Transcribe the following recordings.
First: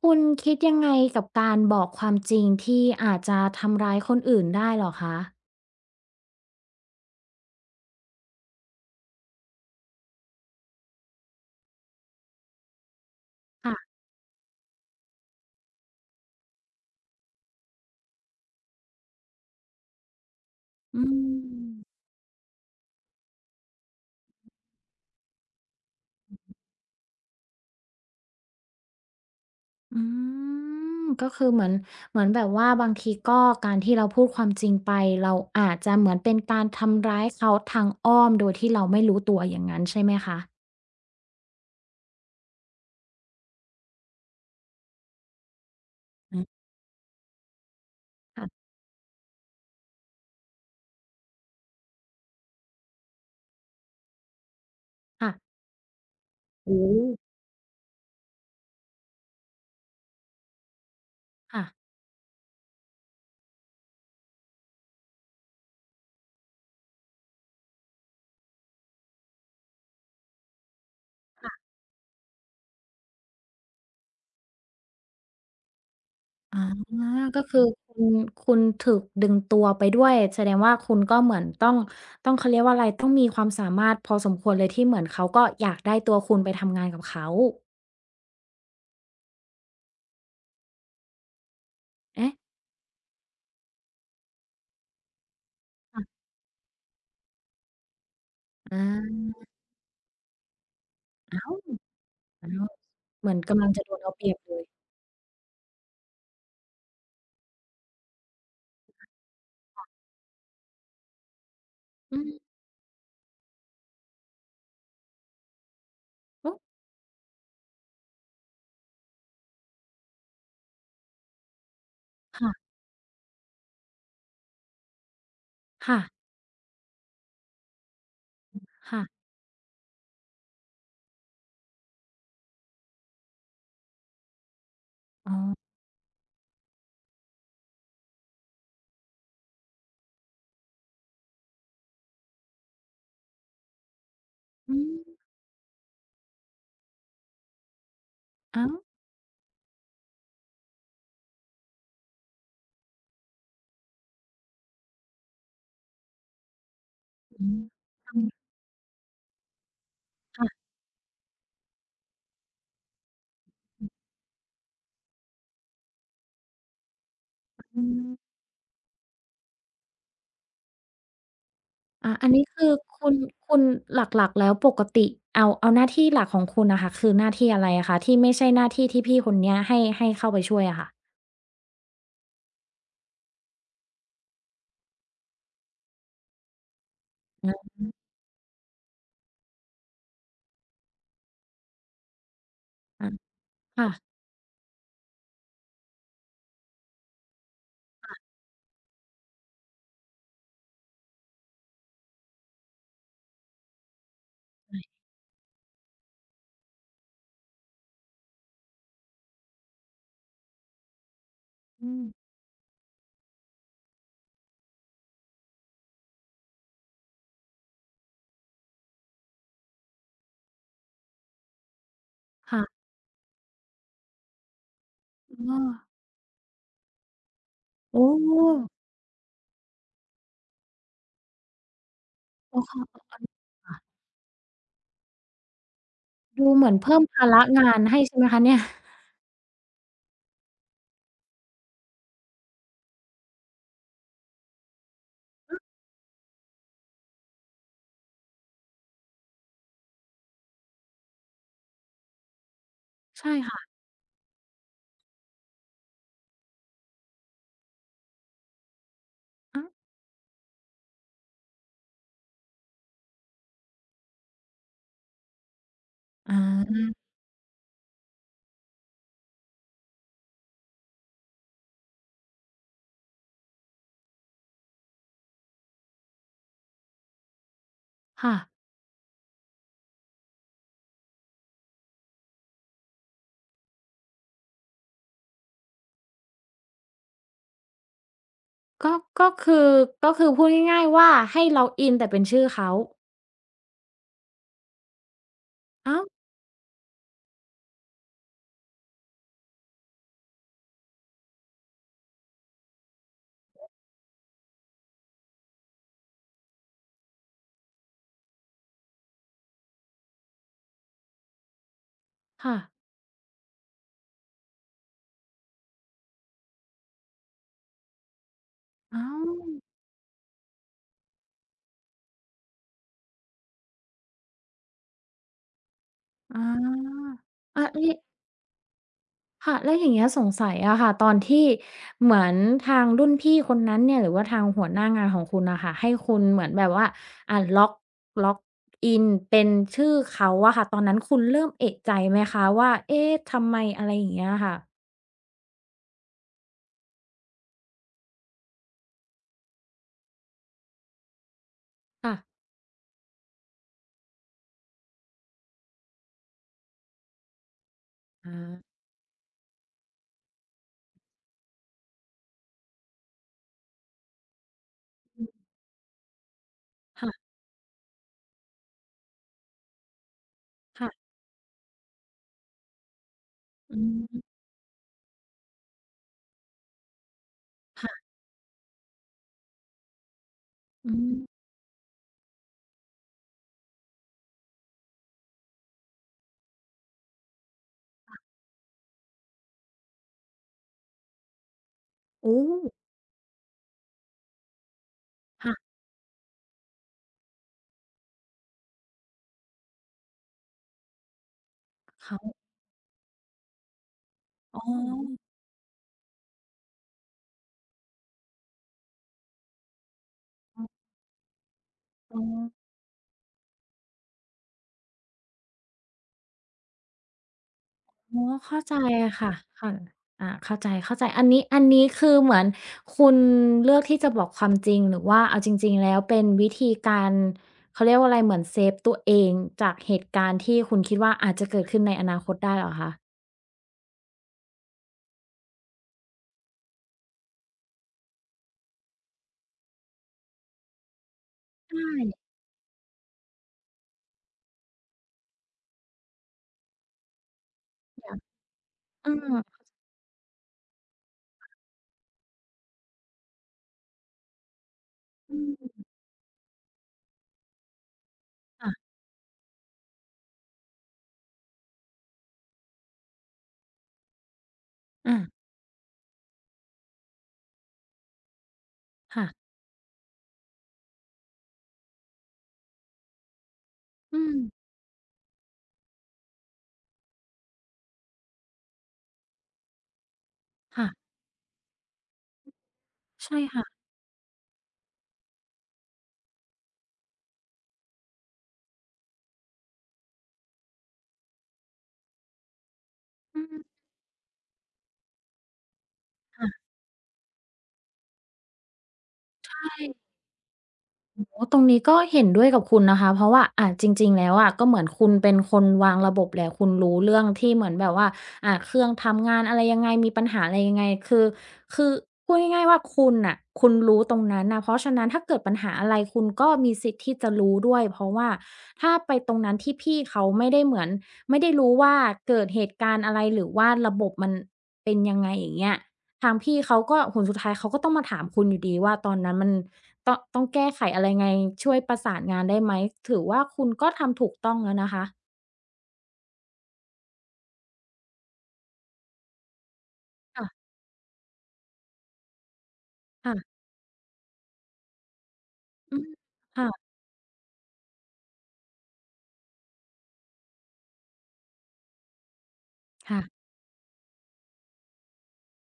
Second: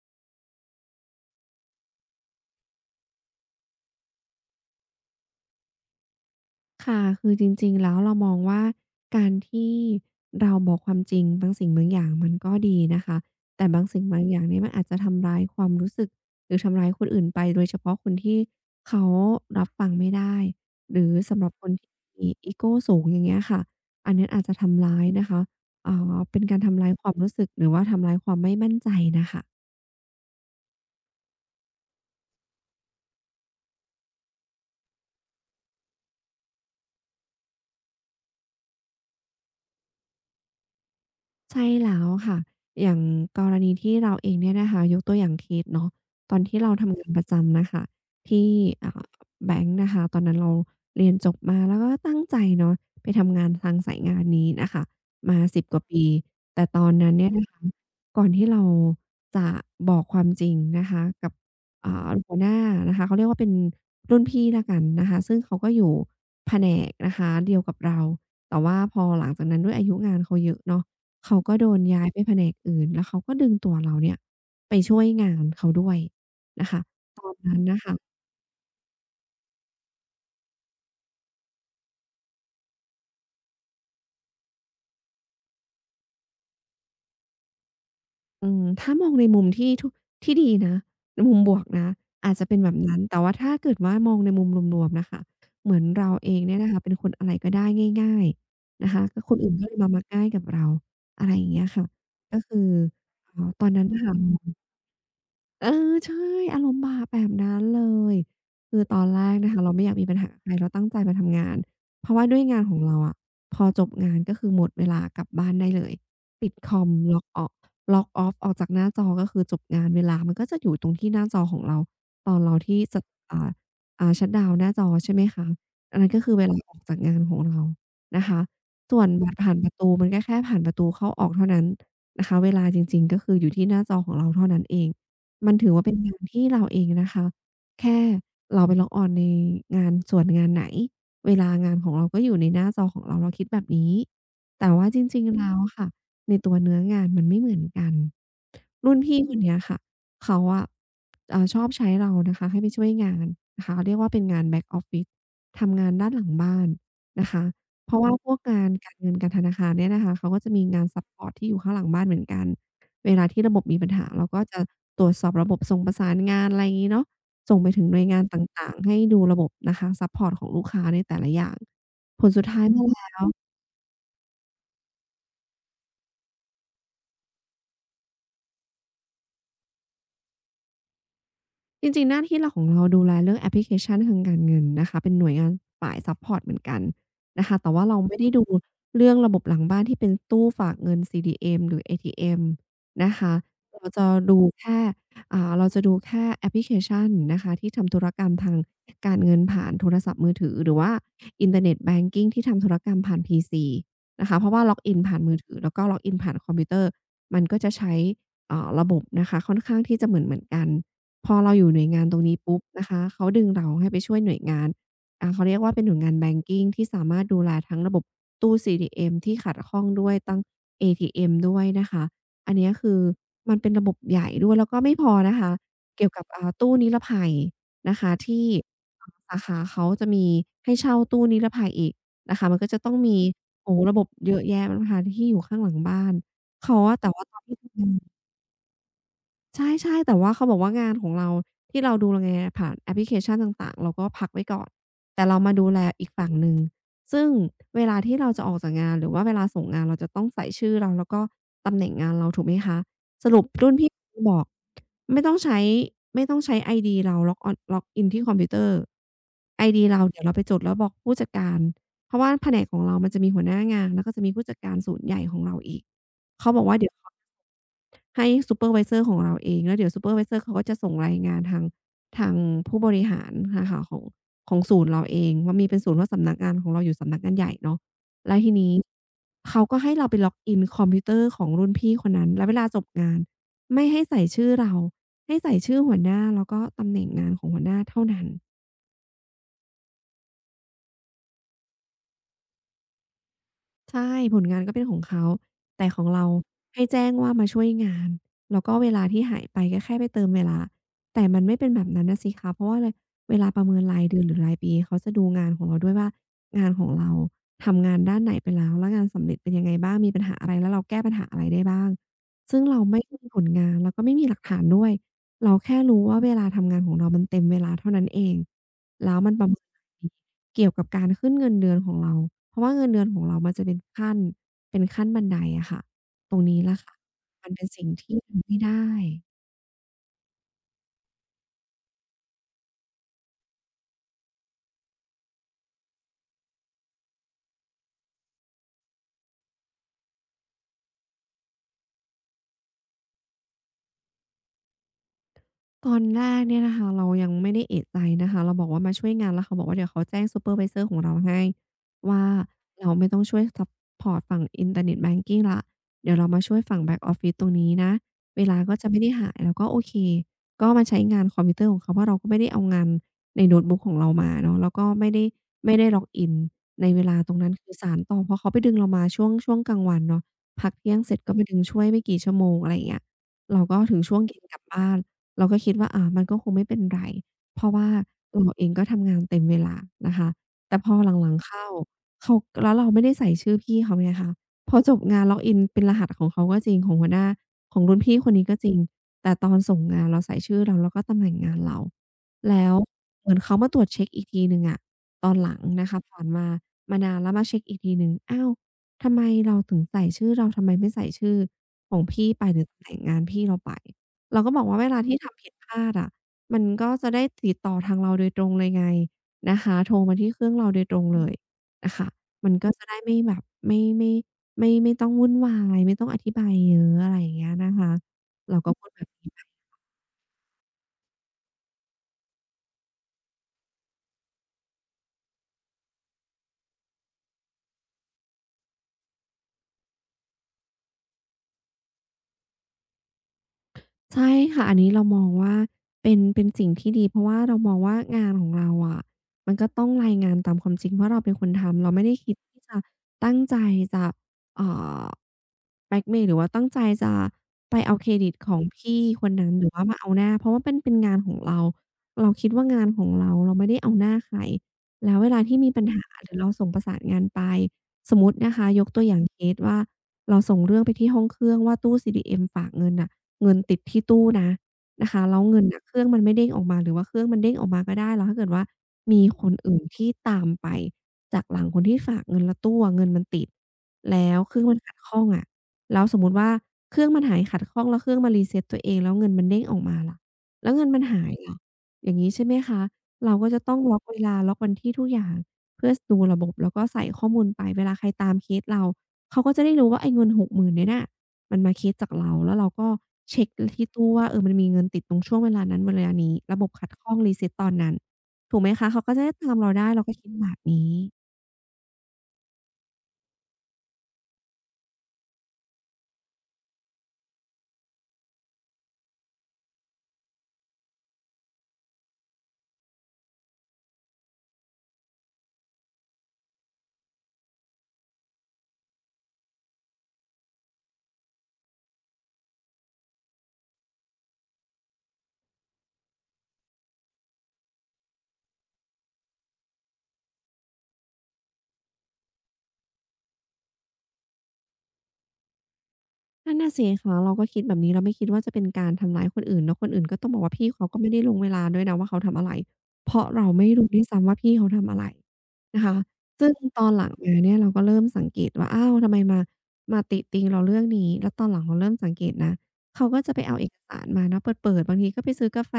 คุณคิดยังไงกับการบอกความจริงที่อาจจะทำร้ายคนอื่นได้เหรอคะค่ะ คือจริงๆ แล้วเรามองว่าการที่เราบอกความจริงบางสิ่งบางอย่างมันก็ดีนะคะ แต่ค่ะบางสิ่งบางอย่างเนี่ยมันอาจจะทำร้ายความรู้สึกหรือทำร้ายคนอื่นไปโดยเฉพาะคนที่เขารับฟังไม่ได้หอืรือสำหรับคนที่มมีอีโกสูงอย่างเงี้ยค่ะอันเนี้ยอาจจะทำร้ายนะคะเป็นการทำร้ายความรู้สึกหรือว่าทำร้ายความไม่มั่นใจน่ะค่ะ อืมก็คือเหมือนเหมือนแบบว่าบางทีก็การที่เราพูดความจริงไปเราอาจจะเหมือนเป็นการทำร้ายเขาทางอ้อมโดยที่เราไม่รู้ตัวอย่างงั้นใช่ไหมคะใช่แล้วค่ะ อย่างกรณีที่เราเองเนี่ยนะคะยกตัวอย่างเคสเนาะตออืนที่มเราทำงานประจำน่ะค่ะที่ค่ะอ่าแบงก์นะคะตอนนั้นเราเรียนจบมาแล้วก็ตั้งใจเนาะไปทำงานทางสายงานนี้น่ะค่ะค่ะมา10 กว่าปีแต่ตโอ้อนนั้นโฮเนี่ยนะคะก่อนที่เราจะบอกความจริงนะคะกับค่ะ หัวหน้านะคะเขาเรียกว่าเป็นรุ่นพี่แล้วกันนะคะซึ่งเขาก็อยู่แผนกนะคะเดียวกับเราแต่ว่าพอหลังจากนั้นด้วยอายุงานเขาเยอะเนาะ เขาก็โดนย้ายไปแผนกอื่นแล้วเขาก็ดึงตัวเราเนี่ยไปช่วยงานเขาด้วยอานะคะตอนก็นั้คืนอน่ะคุณค่ะคุณถูกดึงตัวไปด้วยแสดงว่าคุณก็เหมือนต้องเขาเรียกว่าอะไรต้องมีความสามารถพอสมควรเลยที่เหมือนเขาก็อยากได้ตัวคุณไปทำงานกับเขาอืมถ้ามองในมุมที่ดีนะในมุมบวกนะอาเอ๊ะจจะเป็นแบบนั้นแต่ว่าถ้าเกิดว่ามองในมุมรวมๆน่ะค่ะเหมือนเราค่ะเองเนี่ยนะคะเป็นคนอะไรก็ได้ง่ายๆนะคะก็อาคนอื่นก็เลยมามักง่ายกับเราอะไรออ้าย่างวเงี้ยค่ะก็อ้าคืวอเหมือ๋ออนตกำอลันงจะนั้นโดนน่ะเอาเปรียบเลค่ะ ยเออใช่อารมณ์บาปแบบนั้นเลยคือตอนแรกนะคะเราไม่อยากมีปัญหากับใครเราตั้งใจมาทำงานเพราะอืว่ามด้วยงานของเราอะพอจบงานก็คือหมดเวลากลับบ้านได้เลยปิโอ้ดคอมล็อกออกล็อกออฟออกจากหน้าจอก็คือจบงานเวลามันก็จะอยู่ตรงที่หน้าจอของเราตอนเราค่ะที่จะอ่าชัตดาวน์หน้าจอใช่ไหมคะอันนั้นก็ค่ะคือเวลาออกจากงานของเรานะคะส่วนค่ะบัตรผ่านประตูมันก็แค่ผ่านประตูเข้าออกเท่านั้นนะคะเวลาจริงๆก็คืออยู่ที่หน้าจอของเราเท่านั้นเอง อ๋มันถืออว่าเป็นงานที่เราเองนะคะ แค่เราไป l อ่ออนในงานส่วนงานไหน เวลางานของเราก็อยู่ในหน้าจอของเรา เราคิดแบบนี้แต่อืว่ามจริงๆแล้วอะค่ะ ในตัวเนื้องานมันไม่เหมือนกันอ้าวรุ่นพี่คนเนี้ยค่ะเขาอะชอบใช้เรานะคะให้ไปช่วยงานนะคะเรียกว่าเป็นงาน back office ทำงานด้านหลังบ้านนะคะ อืมเพราะว่าพทวกงานการเงินการธนาคารเนี่ยนะคะเขาำก็จะมีค่ะงานซัปพอร์ตที่อยู่ข้างหลังบ้านเหมือนกัน เวลาที่ระบบมีปัญหาเราก็จะตรวจสอบระบบส่งประสานงานอะไรอย่างงี้เนาะส่งไปอืถึงหน่วยงานม ต่างๆให้ดูระบบนะคะซัปพอร์ตของลูกค้าในแต่ละอย่างอาผอัลนสุนี้ดท้ายคือมาแล้คุณว คุณหลักๆแล้วปกติเอาหน้าที่หลักของคุณน่ะค่ะคือหน้าที่อะไรอะคะที่ไม่ใช่หน้าที่ที่พี่คนเนี้ยให้เข้าไปช่วยอะค่ะจริงๆหน้าที่หลักของเราดูแลเรื่องแอปพลิเคชันทางการเงินนะคะเป็นหน่วยงานฝ่ายซัปพอร์ตเหมือนกันนะคะแต่อาว่าเราไม่ได้ดูเรื่องระบบหลังบ้านที่เป็นตู้ฝากเงิน CDM หรือ ATM อานะคะเราค่ะจะดูแค่เราจะดูแค่แอปพลิเคชันนะคะที่ทำธุรกรรมทางการเงินผ่านโทรศัพท์มือถือหรือว่าอินเทอร์เน็ตแบงกิงที่ทำธุรกรรมผ่าน PC นะคะเพราะว่าล็อกอินผ่านมือถือแล้วก็ล็อกอินผ่านคอมพิวเตอร์มันก็จะใช้ระบบนะคะค่อนข้างที่จะเหมือนๆกัน พอเราอยู่หน่วยอืงามนตรงนี้ปุ๊บนะคะเขาดึงเราให้ไปช่วยหน่วยงานเขาเรียกว่าเป็นหน่วยงานแบงกิงที่สามารถดูแลทั้งระบบตู้ CDM ที่ขัดข้องด้วยตั้งเอทีเอ็มด้วยนะคะอันเนี้ยค่ะคือมันเป็นระบบใหญ่ด้วยแล้วก็ไม่พอนะคะอ๋อเกี่ยวกับตู้นิรภัยนะโอ้คะที่สาขาเขาจะมีให้เช่าตู้นิรภัยอีกนะคะมันโอ้ก็จะต้องค่ะมีโอ้โฮระบบเยอะแยะนะคะที่อยู่ข้างหลังบ้านดูเหมือนเขาอะเพิ่มแต่ว่าภาตอระนที่งาทำนงาให้น ใช่ไหมคะเนี่ยใช่ๆแต่ว่าเขาบอกว่างานของเราที่เราดูแลผ่านแอปพลิเคชันต่างๆเราก็พักไว้ก่อนแต่เรามาดูแลอีกฝั่งหนึ่งซึ่งเวลาที่เราจะออกจากงานหรือว่าเวลาส่งงานเราจะต้องใส่ชื่อเราแล้วก็ตำแหน่งงานเราถูกไหมคะสใช่รุปรุ่ค่ะนพี่บอกไม่ต้องใช้ไม่ต้องใช้ไอดีเรา log on log in ที่คอมพิวเตอร์ไออาดีเราเดี๋ยวเราไปจดแล้วบอกผู้จัดการเพราะว่าแผนกของเรามันจะมีหัวหน้างานแล้วก็จะมีผู้จัดการศูนย์ใหญ่ของเราอีกอเขาบอกว่าาเดี๋ยวขอ ให้ซูเปอร์ไวเซอร์ของเราเองแล้วเดี๋ยวซูเปอร์ไวเซอร์เขาก็จะส่งรายงานทางทางผู้บริหารน่ะค่ะของศูนย์เราเองมันมีเป็นศูนย์ว่าสำนักงานของเราอยู่สำนักงานใหญ่เนาะค่ะแล้วทีนี้เขาก็ให้เราไปล็อกอินคอมพิวเตอร์ของรุ่นพี่คนนั้นแล้วเวลาจบงานไม่ให้ใส่ชื่อเราให้ใส่ชื่อหัวหน้าแล้วก็ตำแหน่งงานของหัวหน้าเท่านั้น ก็ก็คือก็คือพูดง่ายๆว่าให้ล็อกอินแต่เป็นชื่อเขาใช่ผลงานก็เป็นของเขาแต่ขอ้าอวงเราให้แจ้งว่ามาช่วยงานแล้วก็เวลาที่หายไปก็แค่ไปเติมเวลาแต่มันไม่เป็นแบบนั้นน่ะสิคะเพราะว่าอะไรเวลาประเมินรายเดือนหรือรายปีเขาจะดูงานของเราด้วยว่างานของเราทำงานด้านไหนไปแล้วแล้วงานสำเร็จเป็นยังไงบ้างมีปัญหาอะไรแล้วเราแก้ปัญหาอะไรได้บ้างค่ะซึ่งเราไม่มีผลงานแล้วก็ไม่มีหลักฐานด้วยเราแค่รู้ว่าเวลาทำงานของเรามันเต็มเวลาเท่านั้นเอง อ้าแล้วมัวนประเมาณนเกี่ยวกับการขึ้นเงินเดือนของเรา เพราะว่าเงินเดือนของเรามันจะเป็นขั้น เป็นขั้นบันไดอะค่ะ ตรองนี้ล่ะค่ะ ามันเป็อานสิ่งนี่ ที่ทำไม่ได้ ค่ะแล้วอย่างเงี้ยสงสัยอะค่ะตอนที่เหมือนทางรุ่นพี่คนนั้นเนี่ยหรือว่าทางหัวหน้างานของคุณอะค่ะให้คุณเหมือนแบบว่าอ่าล็อกล็อกอินเป็นชื่อเขาอะค่ะตอนนั้นคุณเริ่มเอะใจไหมคะว่าเอ๊ะทำไมอะไรอย่างเงี้ยค่ะตอนแรกเนี่ยนะคะเรายังไม่ได้เอะใจนะคะเราบอกว่ามาช่วยงานแล้วเขาบอกว่าเดี๋ยวเขาแจ้งซูเปอร์ไวเซอร์ของเราให้ค่ะว่าเราไม่ต้องช่วยซัปพอร์ตฝั่งอินเทอร์เน็ตแบงกิงแล้วเดี๋ยวเรามาช่วยฝั่ง Back Office ตรงนี้นะเวลาอาก็จะไม่ได้หายเราก็โอเคก็มาใช้งานคอมพิวเตอร์ของเขาเพราะเราก็ไม่ได้เอางานในโน้ตบุ๊กของเรามาเนาะแล้วก็ไม่ได้อืมไม่ได้ล็อกอินในเวลาตค่ะรงนั้นคือสานต่อเพราะเขาไปดึงเรามาช่วงกลางวันเนาะพักเที่ยงเสค่ะร็จก็มปดึงช่วยไม่กี่ชั่วโมงอะไรอย่างเงี้ยเราอืก็ถึงช่วงเย็มนกลับบ้าน เราก็คิดว่าอ่ามันก็คงไม่เป็นไรเพราะว่าค่ะตัวเราเองก็ทำงานเต็มเวลานะคะแต่พอือมหลังๆเข้าเขาแล้วเราไม่ได้ใส่ชื่อพี่เขาไงคะพอจบงานล็อกอินเป็นรหัสของเขาก็จริงของหัวหน้าของรุ่นพี่คนนี้ก็จริงแต่ตอนส่งงานเราใส่ชื่อเราแล้วก็ตำแหน่งงานเราโอ้แล้วเหมือนเขามาตรวจเช็กอีกทีหนึ่งอะตอนหหัลักงนะคะผ่านมามานานแล้วมาเช็กอีกทีหนึ่งอ้าวทำไมเราถึงใส่ชื่อเราทำไมไม่ใส่ชื่อของพี่เขาไปหรือตำแหน่งงานพี่เราไป เราก็บอ๋ออกว่าเวลาที่ทำผิดพลาดอะมันก็จะได้ติดต่อทางเราโดยตรงเลยไงนะคะโทรมาที่เครื่องเราโดยตอรงเลยนะคะ๋อ มันก็จะได้ไม่แบบไม่ไม่ไม่ต้องวุ่นวายไม่ต้องอธิบายเยอะอะไรอย่างเงี้ยนะคะอ๋อเราเข้าก็ใจพูดแบบค่ะนี้ ค่ะอาเข้าใจเข้าใจอันนี้คือเหมือนคุณเลือกที่จะบอกความจริงหรือว่าเอาจริงๆแล้วเป็นวิธีการเขาเรียกว่าอะไรเหมือนเซฟตัวเองจากเหตุการณ์ที่คุณคิดว่าอาจจะเกิดขึ้นในอนาคตได้เหรอคะใช่ค่ะอันนี้เรามองว่าเป็นสิ่งที่ดีเพราะว่าเรามองว่างานของเราอะมันก็ต้องรายงานตามความจริงเพราะเราเป็นคนใชทำเราไม่ได้่คิดที่จะตั้งใจจะเอ่อแบล็กเมย์หรือว่าตั้งใจจะไปเอาอเครยากดิตของพี่เออคนนั้นหรือว่ามาเอาหน้าเพราะว่าเป็นงานของเราเราคิดว่างานของเราเราไม่ได้เอาหน้าใครแล้วเวอืลาที่มีปัมญหาหรือเราส่งประสานงานไปสมมุตินะคะยกค่ะตัวอย่างเคสว่าเราส่งเรื่องไปที่ห้องเครื่องว่าตู้ CDM ฝากเงินน่ะ เงินติดที่ตู้นะนะอาคะแล้วเงินน่ะเครื่องมันไม่เด้งออกมาหรือว่าเครื่องมันเด้งออกมาก็ได้แล้วถ้าเกิดว่ามีค่ะคนอื่นที่ตามไปจากหลังคนที่ฝากเงินแล้วตู้อะเงินมันติดอืแล้มวเครื่องมันขัดข้องอะแล้วสมมุติว่าเครื่องมันหายขัดข้องแล้วเครื่องมัน reset ตัวเองแล้วเงินมันเด้งออกมาล่ะแล้วเงินมันค่ะหายล่ะอย่างงี้ใช่ไหมคะเราใช่ก็จะต้องค่ะล็อกเวลาล็อกวันที่ทุกอย่างเพื่อสดูระบบแล้วก็ใส่ข้อมูลไปเวลาใครตามเคสเราเขาก็จะได้รู้ว่าไอ้เงิน60,000เนี่ยน่ะ มันมาคิดจากเราแล้วเราก็อืเช็กมที่ตู้ว่าเออมันมีเงินติดตรงช่วงเวลานั้นเวลานี้ระบค่ะบขัดข้อง reset ตอนนั้นถูกไหมคะเขาก็จะได้ตามใช่ เราได้เราก็คิดแบบนี้ โอ้ตรงนี้ก็เห็นด้วยกับคุณนะคะ เพราะว่าจริงๆแล้วอะก็เหมือนคุณเป็นคนวางระบบแหละคุณรู้เรื่องที่เหมือนแบบว่า เครื่องทำงานอะไรยังไงมีปัญหาอะไรยังไงคือคือพูดง่ายๆว่าคุณน่ะคุณรู้ตรงนั้นน่ะเพราะฉะนั้นถ้าเกิดปัญหาอะไรคุณก็มีสิทธิ์ที่จะรู้ด้วยเพราะว่าถ้าไปตรงนั้นที่พี่เขาไม่ได้เหมือนไม่ได้รู้ว่าเกิดเหตุการณ์อะไรหรือว่าระบบมันเป็นยังไงอย่างเงี้ย ทางพี่เขาก็ผลสุดท้ายเขาก็ต้องมาถามคุณอยู่ดีว่าตอนนั้นมันตองต้องแก้ไขอะไรไงช่วยประสานงานได้ไหมถือว่าคุณก็ทำถูกต้องแล้วนะคะนั่นน่ะสิคะเราก็คิดแบบนี้เราไม่คิดว่าจะเป็นการทำร้ายคนอื่นแล้วคนอื่นก็ต้องบอกว่าค่ะพี่เขาก็ไม่ได้ลงเวลาด้วยนะว่าเขาทำอะไรเพราะเราค่ะไม่รู้ด้วยซ้ำว่าพี่เขาทำอะไรนะอืคะมซึ่งตอค่ะนหลังมาเนี่ยเราก็เริ่มสังเกตว่าอ้าวทำไมมาติติงเราเรื่องนี้แล้วตอนหลังเราเริ่มสังเกตนะเขาก็จะไปค่ะเอาเอกสารมาเนาะเปิดๆบางทีก็ไปซื้อกาแฟ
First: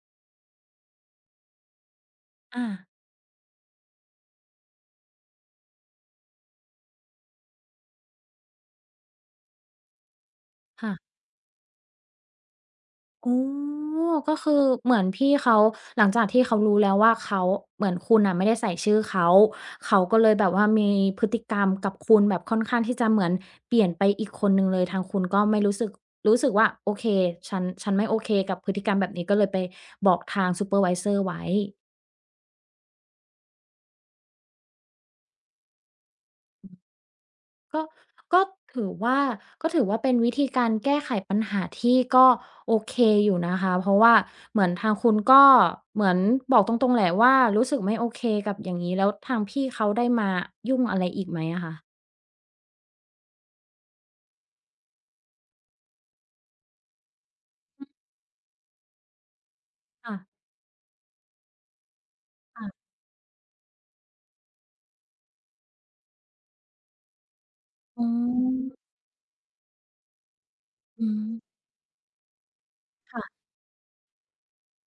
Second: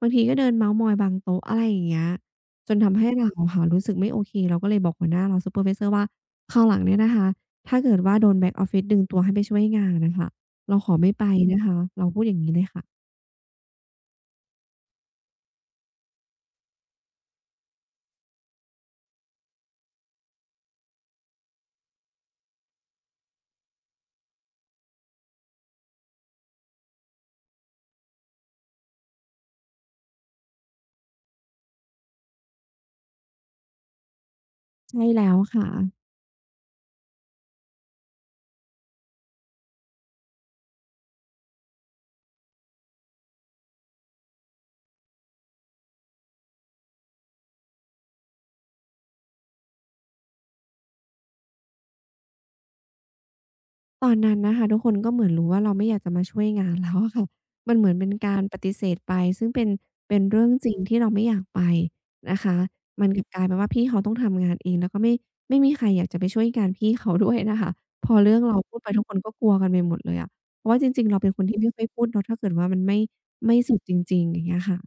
บางทีก็เดินเมาท์มอยบางโต๊ะอะไรอย่างเงี้ยอาจนทำให้เราอค่ะรู้สึกไม่โอเคเราก็เลยบอกหัวหน้าเราซูเปอร์ไวเซอร์ว่าคราวหลังเนี่ยนะคะ ถ้าเกิดว่าโดน back office ดึงตัวให้ไปช่วยงานน่ะค่ะเราขอไม่ค่ะ ไปนะคะ เราพูดอย่างงี้เลยค่ะ อ๋อก็คือเหมือนพี่เขาหลังจากที่เขารู้แล้วว่าเขาเหมือนคุณน่ะไม่ได้ใส่ชื่อเขาเขาก็เลยแบบว่ามีพฤติกรรมกับคุณแบบค่อนข้างที่จะเหมือนเปลี่ยนไปอีกคนหนึ่งเลยทางคุณก็ไม่รู้สึกรู้สึกว่าโอเคฉันไม่โอเคกับพฤติกรรมแบบนี้ก็เลยไปบอกทางซูเปอร์ไวเซอร์ไว้ ใช่แล้วค่ะ ก็ก็ถือว่าก็ถือว่าเป็นวิธีการแก้ไขปัญหาที่ก็โอเคอยู่นะคะเพราะว่าเหมือนทางคุณก็เหมือนบอกตรงๆแหละว่ารู้สึกไม่โอเคกับอย่างงี้แล้วทางพี่เขาได้มายุ่งอะไรอีกไหมอะคะตอนนั้นนะคะทุกคนก็เหมือนรู้ว่าเราไม่อยากจะมาช่วยงานแล้วอะค่ะมันเหอืมือนเป็มนการปฏิเสธไปซึ่งเป็นค่ะเรื่องจริงที่เราไม่อยากไปนะคะ ค่ะมันกลับกลายเป็นว่าพี่เขาต้องทำงานเองแล้วก็ไม่มีใครอยากจะไปช่วยงานพี่เขาด้วยนะคะอ๋พอเรื่องเราอพูดไปทุกคนก็กลัวกันไปหมดเลยอะเพราะว่าจริอืงๆเราเป็มนคนที่ไม่ค่อยพูดเนาะถ้าเกิดว่ามันไม่ค่ะ สุดจริงๆอย่างเงี้ยค่ะ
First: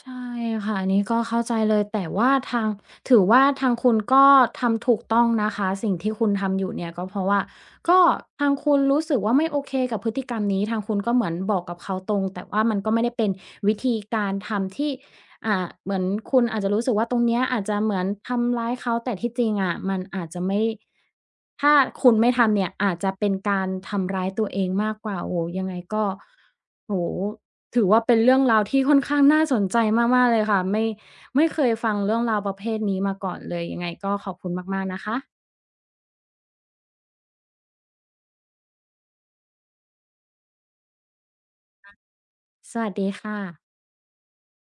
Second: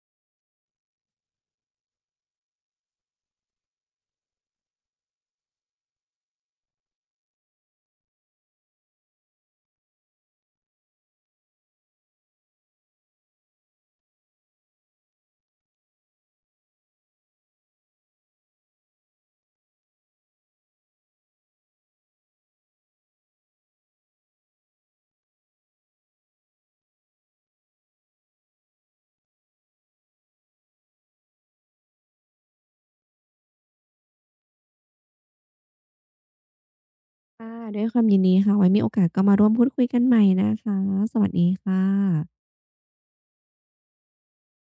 ใช่ค่ะอันนี้ก็เข้าใจเลยแต่ว่าทางถือว่าทางคุณก็ทำถูกต้องนะคะสิ่งที่คุณทำอยู่เนี่ยก็เพราะว่าก็ทางคุณรู้สึกว่าไม่โอเคกับพฤติกรรมนี้ทางคุณก็เหมือนบอกกับเขาตรงแต่ว่ามันก็ไม่ได้เป็นวิธีการทำที่เหมือนคุณอาจจะรู้สึกว่าตรงเนี้ยอาจจะเหมือนทำร้ายเขาแต่ที่จริงอะมันอาจจะไม่ถ้าคุณไม่ทำเนี่ยอาจจะเป็นการทำร้ายตัวเองมากกว่าโอ้โฮยังไงก็โอ้โฮ ถือว่าเป็นเรื่องราวที่ค่อนข้างน่าสนใจมากๆเลยค่ะไม่เคยฟังเรื่องราวประเภทนี้มาก่อนเลยยังไงก็ขอบคุณมากๆนะคะค่ะด้วยความยินดีค่ะไว้มีโอกาสก็มาร่วมพูดคุยกันใหม่นะคะ สวัสดีค่ะสวัสดีค่ะ